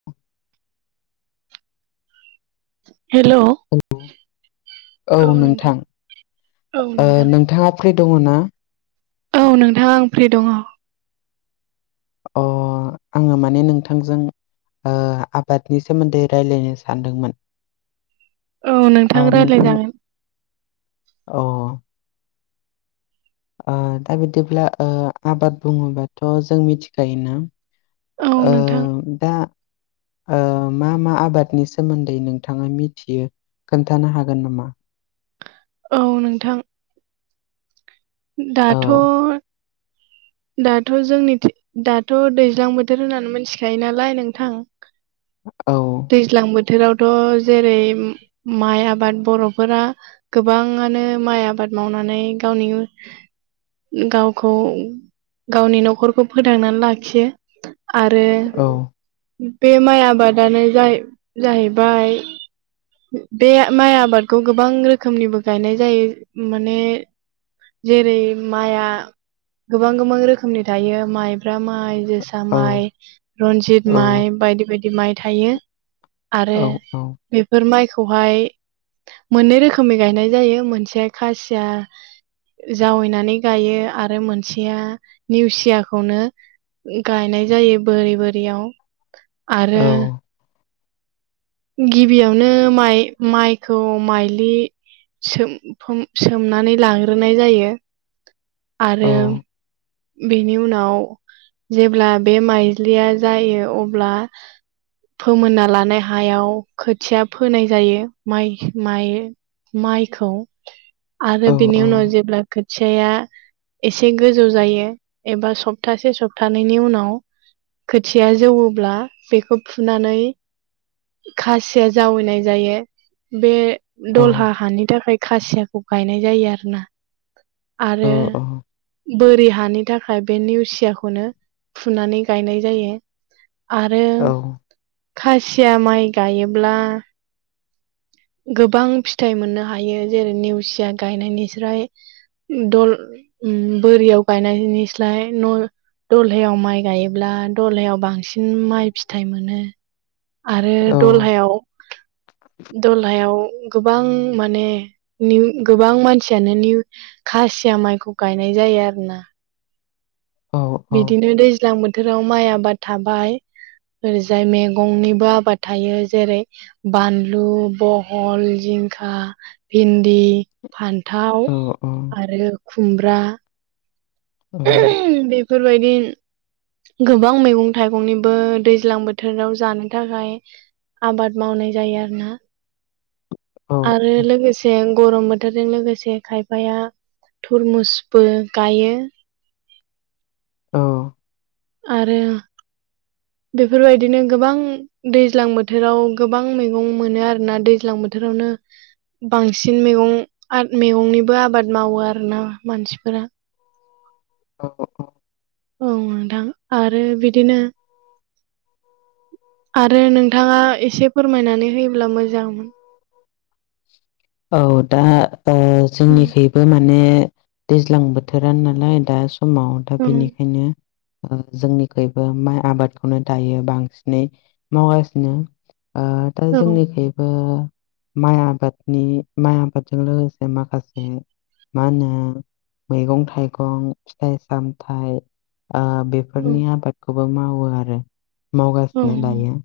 [inaudible] हेल' hello औ नोंथां औ नोंथां नोंथाङा फ्रि दङ ना? औ नोंथां आं फ्रि दङ। अ आङो माने नोंथांजों ओ आबादनि सोमोन्दै रायलायनो सानदोंमोन औ ओ नोंथां रायज्लायजागोन औ ओ दा बिदिब्ला ओ आबाद बुङोबाथ' जों मिथिखायोना औ आ नोंथां दा ओ मा मा आबादनि सोमोन्दै नोंथाङा मिथियो खोन्थानो हागोन नामा औ नोंथां औ दाथ' दाथ' जोंनि दाथ' दैज्लां बोथोर होननानै मिथिखायो नालाय नोंथां औ दैज्लां बोथोरावथ' जेरै माइ आबाद बर'फोरा गोबाङानो माइ आबाद मावनानै गावनि गावखौ गावनि न'खरखौ फोथांनानै लाखियो आरो औ बे माइ आबादानो जाहैबाय बे माइ आबादखौ गोबां रोखोमनिबो गायनाय जायो माने जेरै माइआ गोबां गोबां रोखोमनि थायो माइब्रा माइ जोसा औ माइ रन्जित औ माइ बायदि बायदि माइ थायो आरो औ औ बेफोर माइखौहाय मोननै रोखोमै गायनाय जायो मोनसे खासिया जावैनानै गायो आरो मोनसेया निवसियाखौनो गायनाय जायो बोरि बोरियाव औ आरो गिबियावनो माइ माइखौ माइलि सोमनानै लाग्रोनाय जायो औ आरो बेनि उनाव जेब्ला बे माइज्लिया जायो अब्ला फोमोनना लानाय हायाव खोथिया फोनाय जायो माइ माइ माइखौ आरो औ बिनि उनाव जेब्ला खोथियाया एसे गोजौ जायो एबा सप्तासे सप्तानैनि उनाव खोथिया जौवब्ला बेखौ फुनानै खासिया जावैनाय जायो बे दलहा हानि थाखाय खासियाखौ गायनाय जायो आरो ना आरो औ बोरि हानि थाखाय बे निवसियाखौनो फुनानै गायनाय जायो आरो खासिया माइ गायोब्ला गोबां फिथाइ मोननो हायो जेरै नेवसिया गायनायनिस्राय दल उम बोरियाव गायनायनिस्लाय न' दल्लायाव माइ गायोब्ला दल्लायाव बांसिन माइ फिथाइ मोनो आरो औ दलहायाव दलहायाव गोबां माने नि गोबां मानसियानो निउ खासिया माइखौ गायनाय जायो आरो ना औ औ दैज्लां बोथोराव माइ आबाद थाबाय ओरैजाय मैगंनिबो आबाद थायो जेरै बानलु बहल जिंखा भिन्दि फान थाव औ आरो खुमब्रा औ बेफोरबायदि गोबां मैगं थाइगंनिबो दैज्लां बोथोराव जानो थाखाय आबाद मावनाय जायो आरोना। आरो लोगोसे गरम बोथोरजों लोगोसे जे खायफाया थरमुसबो गायो औ आरो बेफोरबायदिनो गोबां दैज्लां बोथोराव गोबां मैगं मोनो आरोना दैज्लां बोथोरावनो बांसिन मैगं मैगंनिबो आबाद मावो आरोना मानसिफोरा औ औ नोंथां आरो बिदिनो आरो नोंथाङा एसे फोरमायनानै होयोब्ला मोजांमोन औ दा ओ उम जोंनिखै बो माने दैज्लां बोथोरा नालाय दा समाव दा उम, बेनिखायनो जोंनिखुइबो माइ आबादखौनो दायो बांसिनै मावगासिनो दा औ जोंनिखैबो माइ आबादनि माइ आबादजों लोगोसे माखासे मा होनो मैगं थाइगं फिथाइ सामथायाइ आ बे बेफोरनि आबादखौबो मावो आरो औ मावगासिनो दायो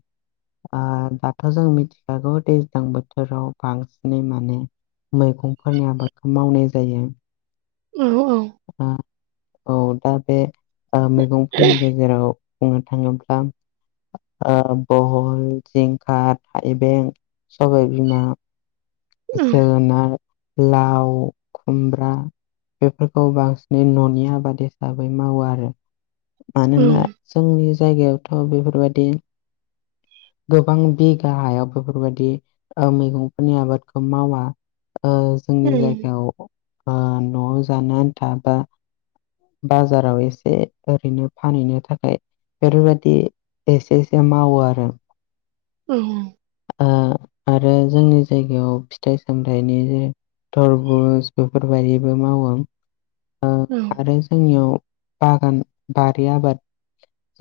आ दाथ' जों मिथिखागौ दैज्लां बोथोर बोथोराव बांसिनै माने मैगंफोरनि आबादखौ मावनाय जायो। औ औ आ औ दा बे मैगंफोरनि गेजेराव बुंनो थाङोब्ला ओ बहल, जिंखा, थाइबें, सबाय बिमा जोगोनार, लाव, खुमब्रा बेफोरखौ बांसिनै न'नि आबाद हिसाबै मावो आरो मानोना जोंनि जायगायावथ बेफोरबायदि गोबां बिगा हायाव बेफोरबायदि मैगंफोरनि आबाद मावा औ जोंनि जायगायाव न'आव जानो आन्था बा बाजाराव एसे ओरैनो फानहैनो थाखाय बेफोरबायदि एसे एसे मावो आरो अ ओ आरो जोंनि जायगायाव फिथाइ सामथायाइनि जेरै थरबुस बेफोरबायदिबो मावो आरो जोंनियाव बागान बारि आबाद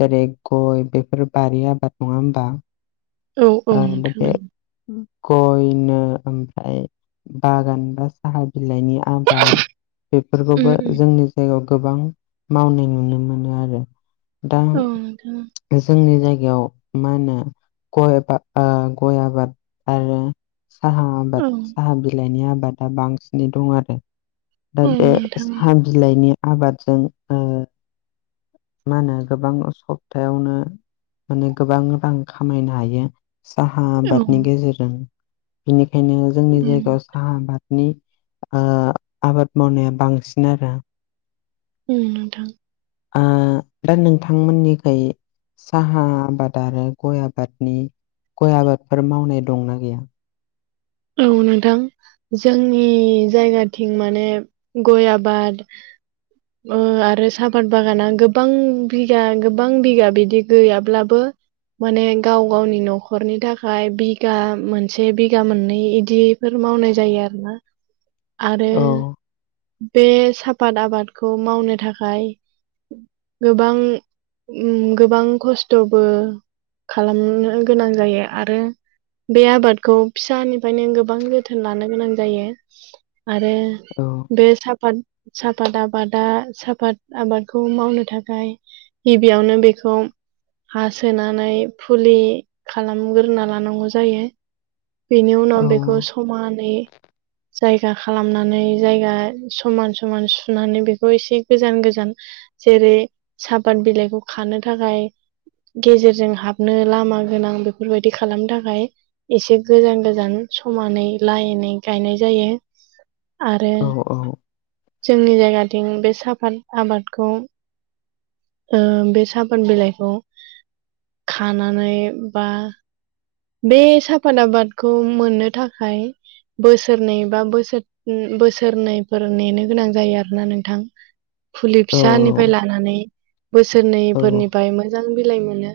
जेरै गय बेफोर बारि आबाद नङा होमबा औ आं बिदि गयनो ओमफ्राय बागान बा साहा बिलाइनि आबाद बेफोरखौबो जोंनि जायगायाव गोबां मावनाय नुनो मोनो आरो दा जोंनि जायगायाव मा होनो गय बा गय आबाद आरो साहा आबाद साहा बिलाइनि आबादा बांसिनै दं आरो दा औ बे नोंथां साहा बिलाइनि आबादजों ओ मा होनो गोबां सप्तायावनो माने गोबां रां खामायनो हायो साहा ओं आबादनि गेजेरजों बेनिखायनो जोंनि उम जायगायाव हा आबादनि आबाद मावनाया बांसिन आरो उम नोंथां आ दा नोंथांमोननिखै साहा आबाद आरो गय आबादनि गय आबादफोर मावनाय दंना गैया औ नोंथां जोंनि जायगाथिं माने गय आबाद [inaudible] आरो साहापात बागाना गोबां बिगा गोबां बिगा बिदि गैयाब्लाबो माने गाव गावनि न'खरनि थाखाय बिगा मोनसे बिगा मोननै इदिफोर मावनाय जायो आरोना आरो औ बे साफाद आबादखौ मावनो थाखाय गोबां गोबां खस्थबो खालामनो गोनां जायो आरो बे आबादखौ फिसानि ओफ्राय नों गोबां जोथोन लानो गोनां जायो आरो औ बे साफाद साफाद आबादा साफाद आबादखौ मावनो थाखाय गिबियावनो बेखौ हा सोनानै फुलि खालामगोरोना लानांगौ जायो बेनि औ उनाव बेखौ समानै जायगा खालामनानै जायगा समान समान सुनानै बेखौ एसे गोजान गोजान जेरै साफाद बिलाइखौ खानो थाखाय गेजेरजों हाबनो लामा गोनां बेफोरबायदि खालामनो थाखाय एसे गोजान गोजान समानै लायेनै गायनाय जायो आरो औ जोंनि जायगाथिं बे साहाफाद आबादखौ ओ बे साफाद बिलाइखौ खानानै बा बे साफाद आबादखौ मोननो थाखाय बोसोरनै बा बोसोर बोसोरनैफोर नेनो गोनां जायो आरोना नोंथां फुलि औ फिसानिफ्राय लानानै औ बोसोरनैफोरनिफ्राय मोजां बिलाइ मोनो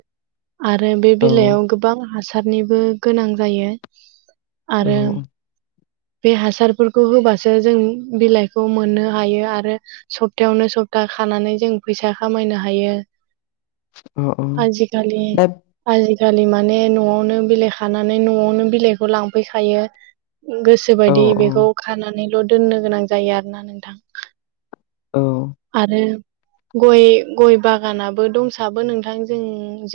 आरो बे औ बिलाइयाव गोबां हासारनिबो गोनां जायो औ आरो बे हासारफोरखौ होबासो जों बिलाइखौ मोननो हायो आरो सप्तायावनो सप्ता खानानै जों फैसा खामायनो हायो औ औ आजि खालि दा आजि खालि माने न'आवनो बिलाइ खानानै न'आवनो बिलाइखौ लांफैखायो गोसो औ बायदि औ बेखौ खानानैल' दोननो गोनां जायो आरो ना नोंथां औ आरो गय गय बागानाबो दंसाबो नोंथां जों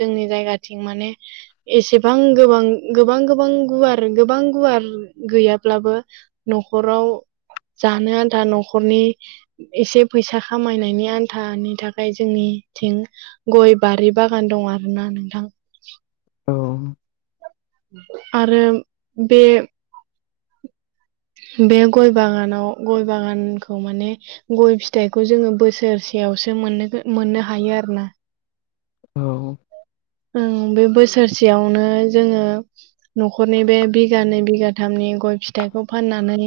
जोंनि जायगाथिं माने एसेबां गोबां गोबां गोबां गुवार गोबां गुवार गैयाब्लाबो न'खराव जानो आन्था न'खरनि एसे फैसा खामायनायनि आन्थानि थाखाय जोंनिथिं गय बारि बागान दं आरो ना नोंथां औ आरो बे बे गय बागानाव गय बागानखौ माने गय फिथाइखौ जोङो बोसोरसेयावसो मोन मोननो हायो आरो ना औ बे बोसोरसेयावनो जोङो न'खरनि बे बिगानै बिगाथामनि गय फिथाइखौ फाननानै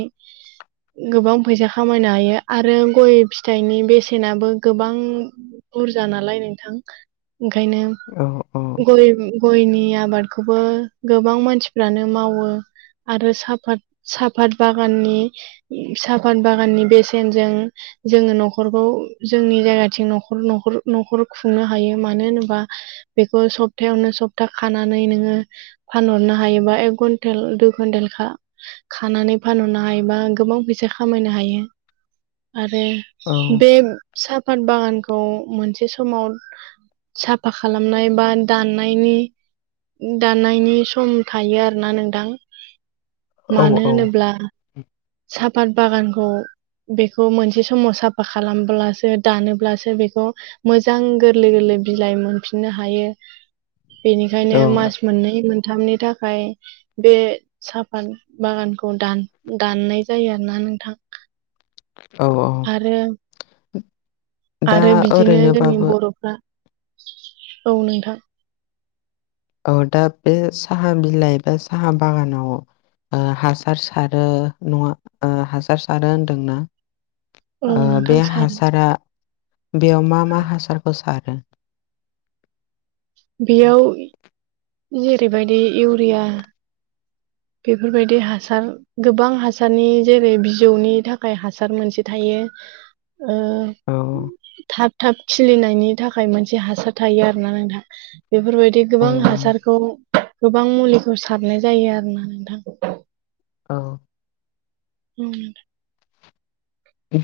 गोबां फैसा खामायनो हायो आरो गय फिथाइनि बेसेनाबो गोबां बुरजा नालाय नोंथां ओंखायनो औ औ गय गयनि आबादखौबो गोबां मानसिफ्रानो मावो आरो साफात साफात बागाननि साफात बागाननि बेसेनजों जोङो न'खरखौ जोंनि जायगाथिं नखर न'खर खुंनो हायो मानो होनोबा बेखौ सप्थायायावनो सप्ता खानानै नोङो फानहरनो हायोबा एक कुन्टेल दुइ कुन्टेलखा खानानै फानहरनो हायोबा गोबां फैसा खामायनो हायो आरो बे साफात बागानखौ मोनसे समाव साफा खालाम दामनाय बा दाननायनि दाननायनि सम थायो आरोना नोंथां औ मानो होनोब्ला सापात बागानखौ बेखौ मोनसे समाव साफा खालामब्लासो दानोब्लासो बेखौ मोजां गोरलै गोरलै बिलाइ मोनफिननो हायो बेनिखायनो औ मास मोननै मोनथामनि थाखाय बे साफात बागानखौ दान दाननाय जायो आरोना नोंथां औ आरो दा आरो बिदिनो जोंनि ओरैनोबाबो बर'फ्रा औ नोंथां औ दा बे साहा बिलाइ एबा साहा बागानाव ओ हासार सारो नङा हासार सारो होनदोंना औ बे नोंथां सारो हासारा बेयाव मा मा हासारखौ सारो बेयाव जेरैबायदि इउरिया बेफोरबायदि हासार गोबां हासारनि जेरै बिजौनि थाखाय हासार मोनसे थायो औ थाब थाब खिलिनायनि थाखाय मोनसे हासार थायो आरो ना नोंथां बेफोरबायदि औ गोबां हासारखौ गोबां मुलिखौ सारनाय जायो आरोना नोंथां औ नंगौ नोंथां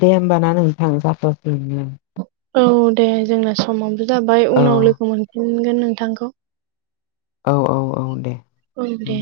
दे होमबा ना नोंथां जाथसिगोन दे औ दे जोंना समावबो जाबाय औ उनाव लोगो मोनफिनगोन नोंथांखौ औ औ औ दे औ दे उम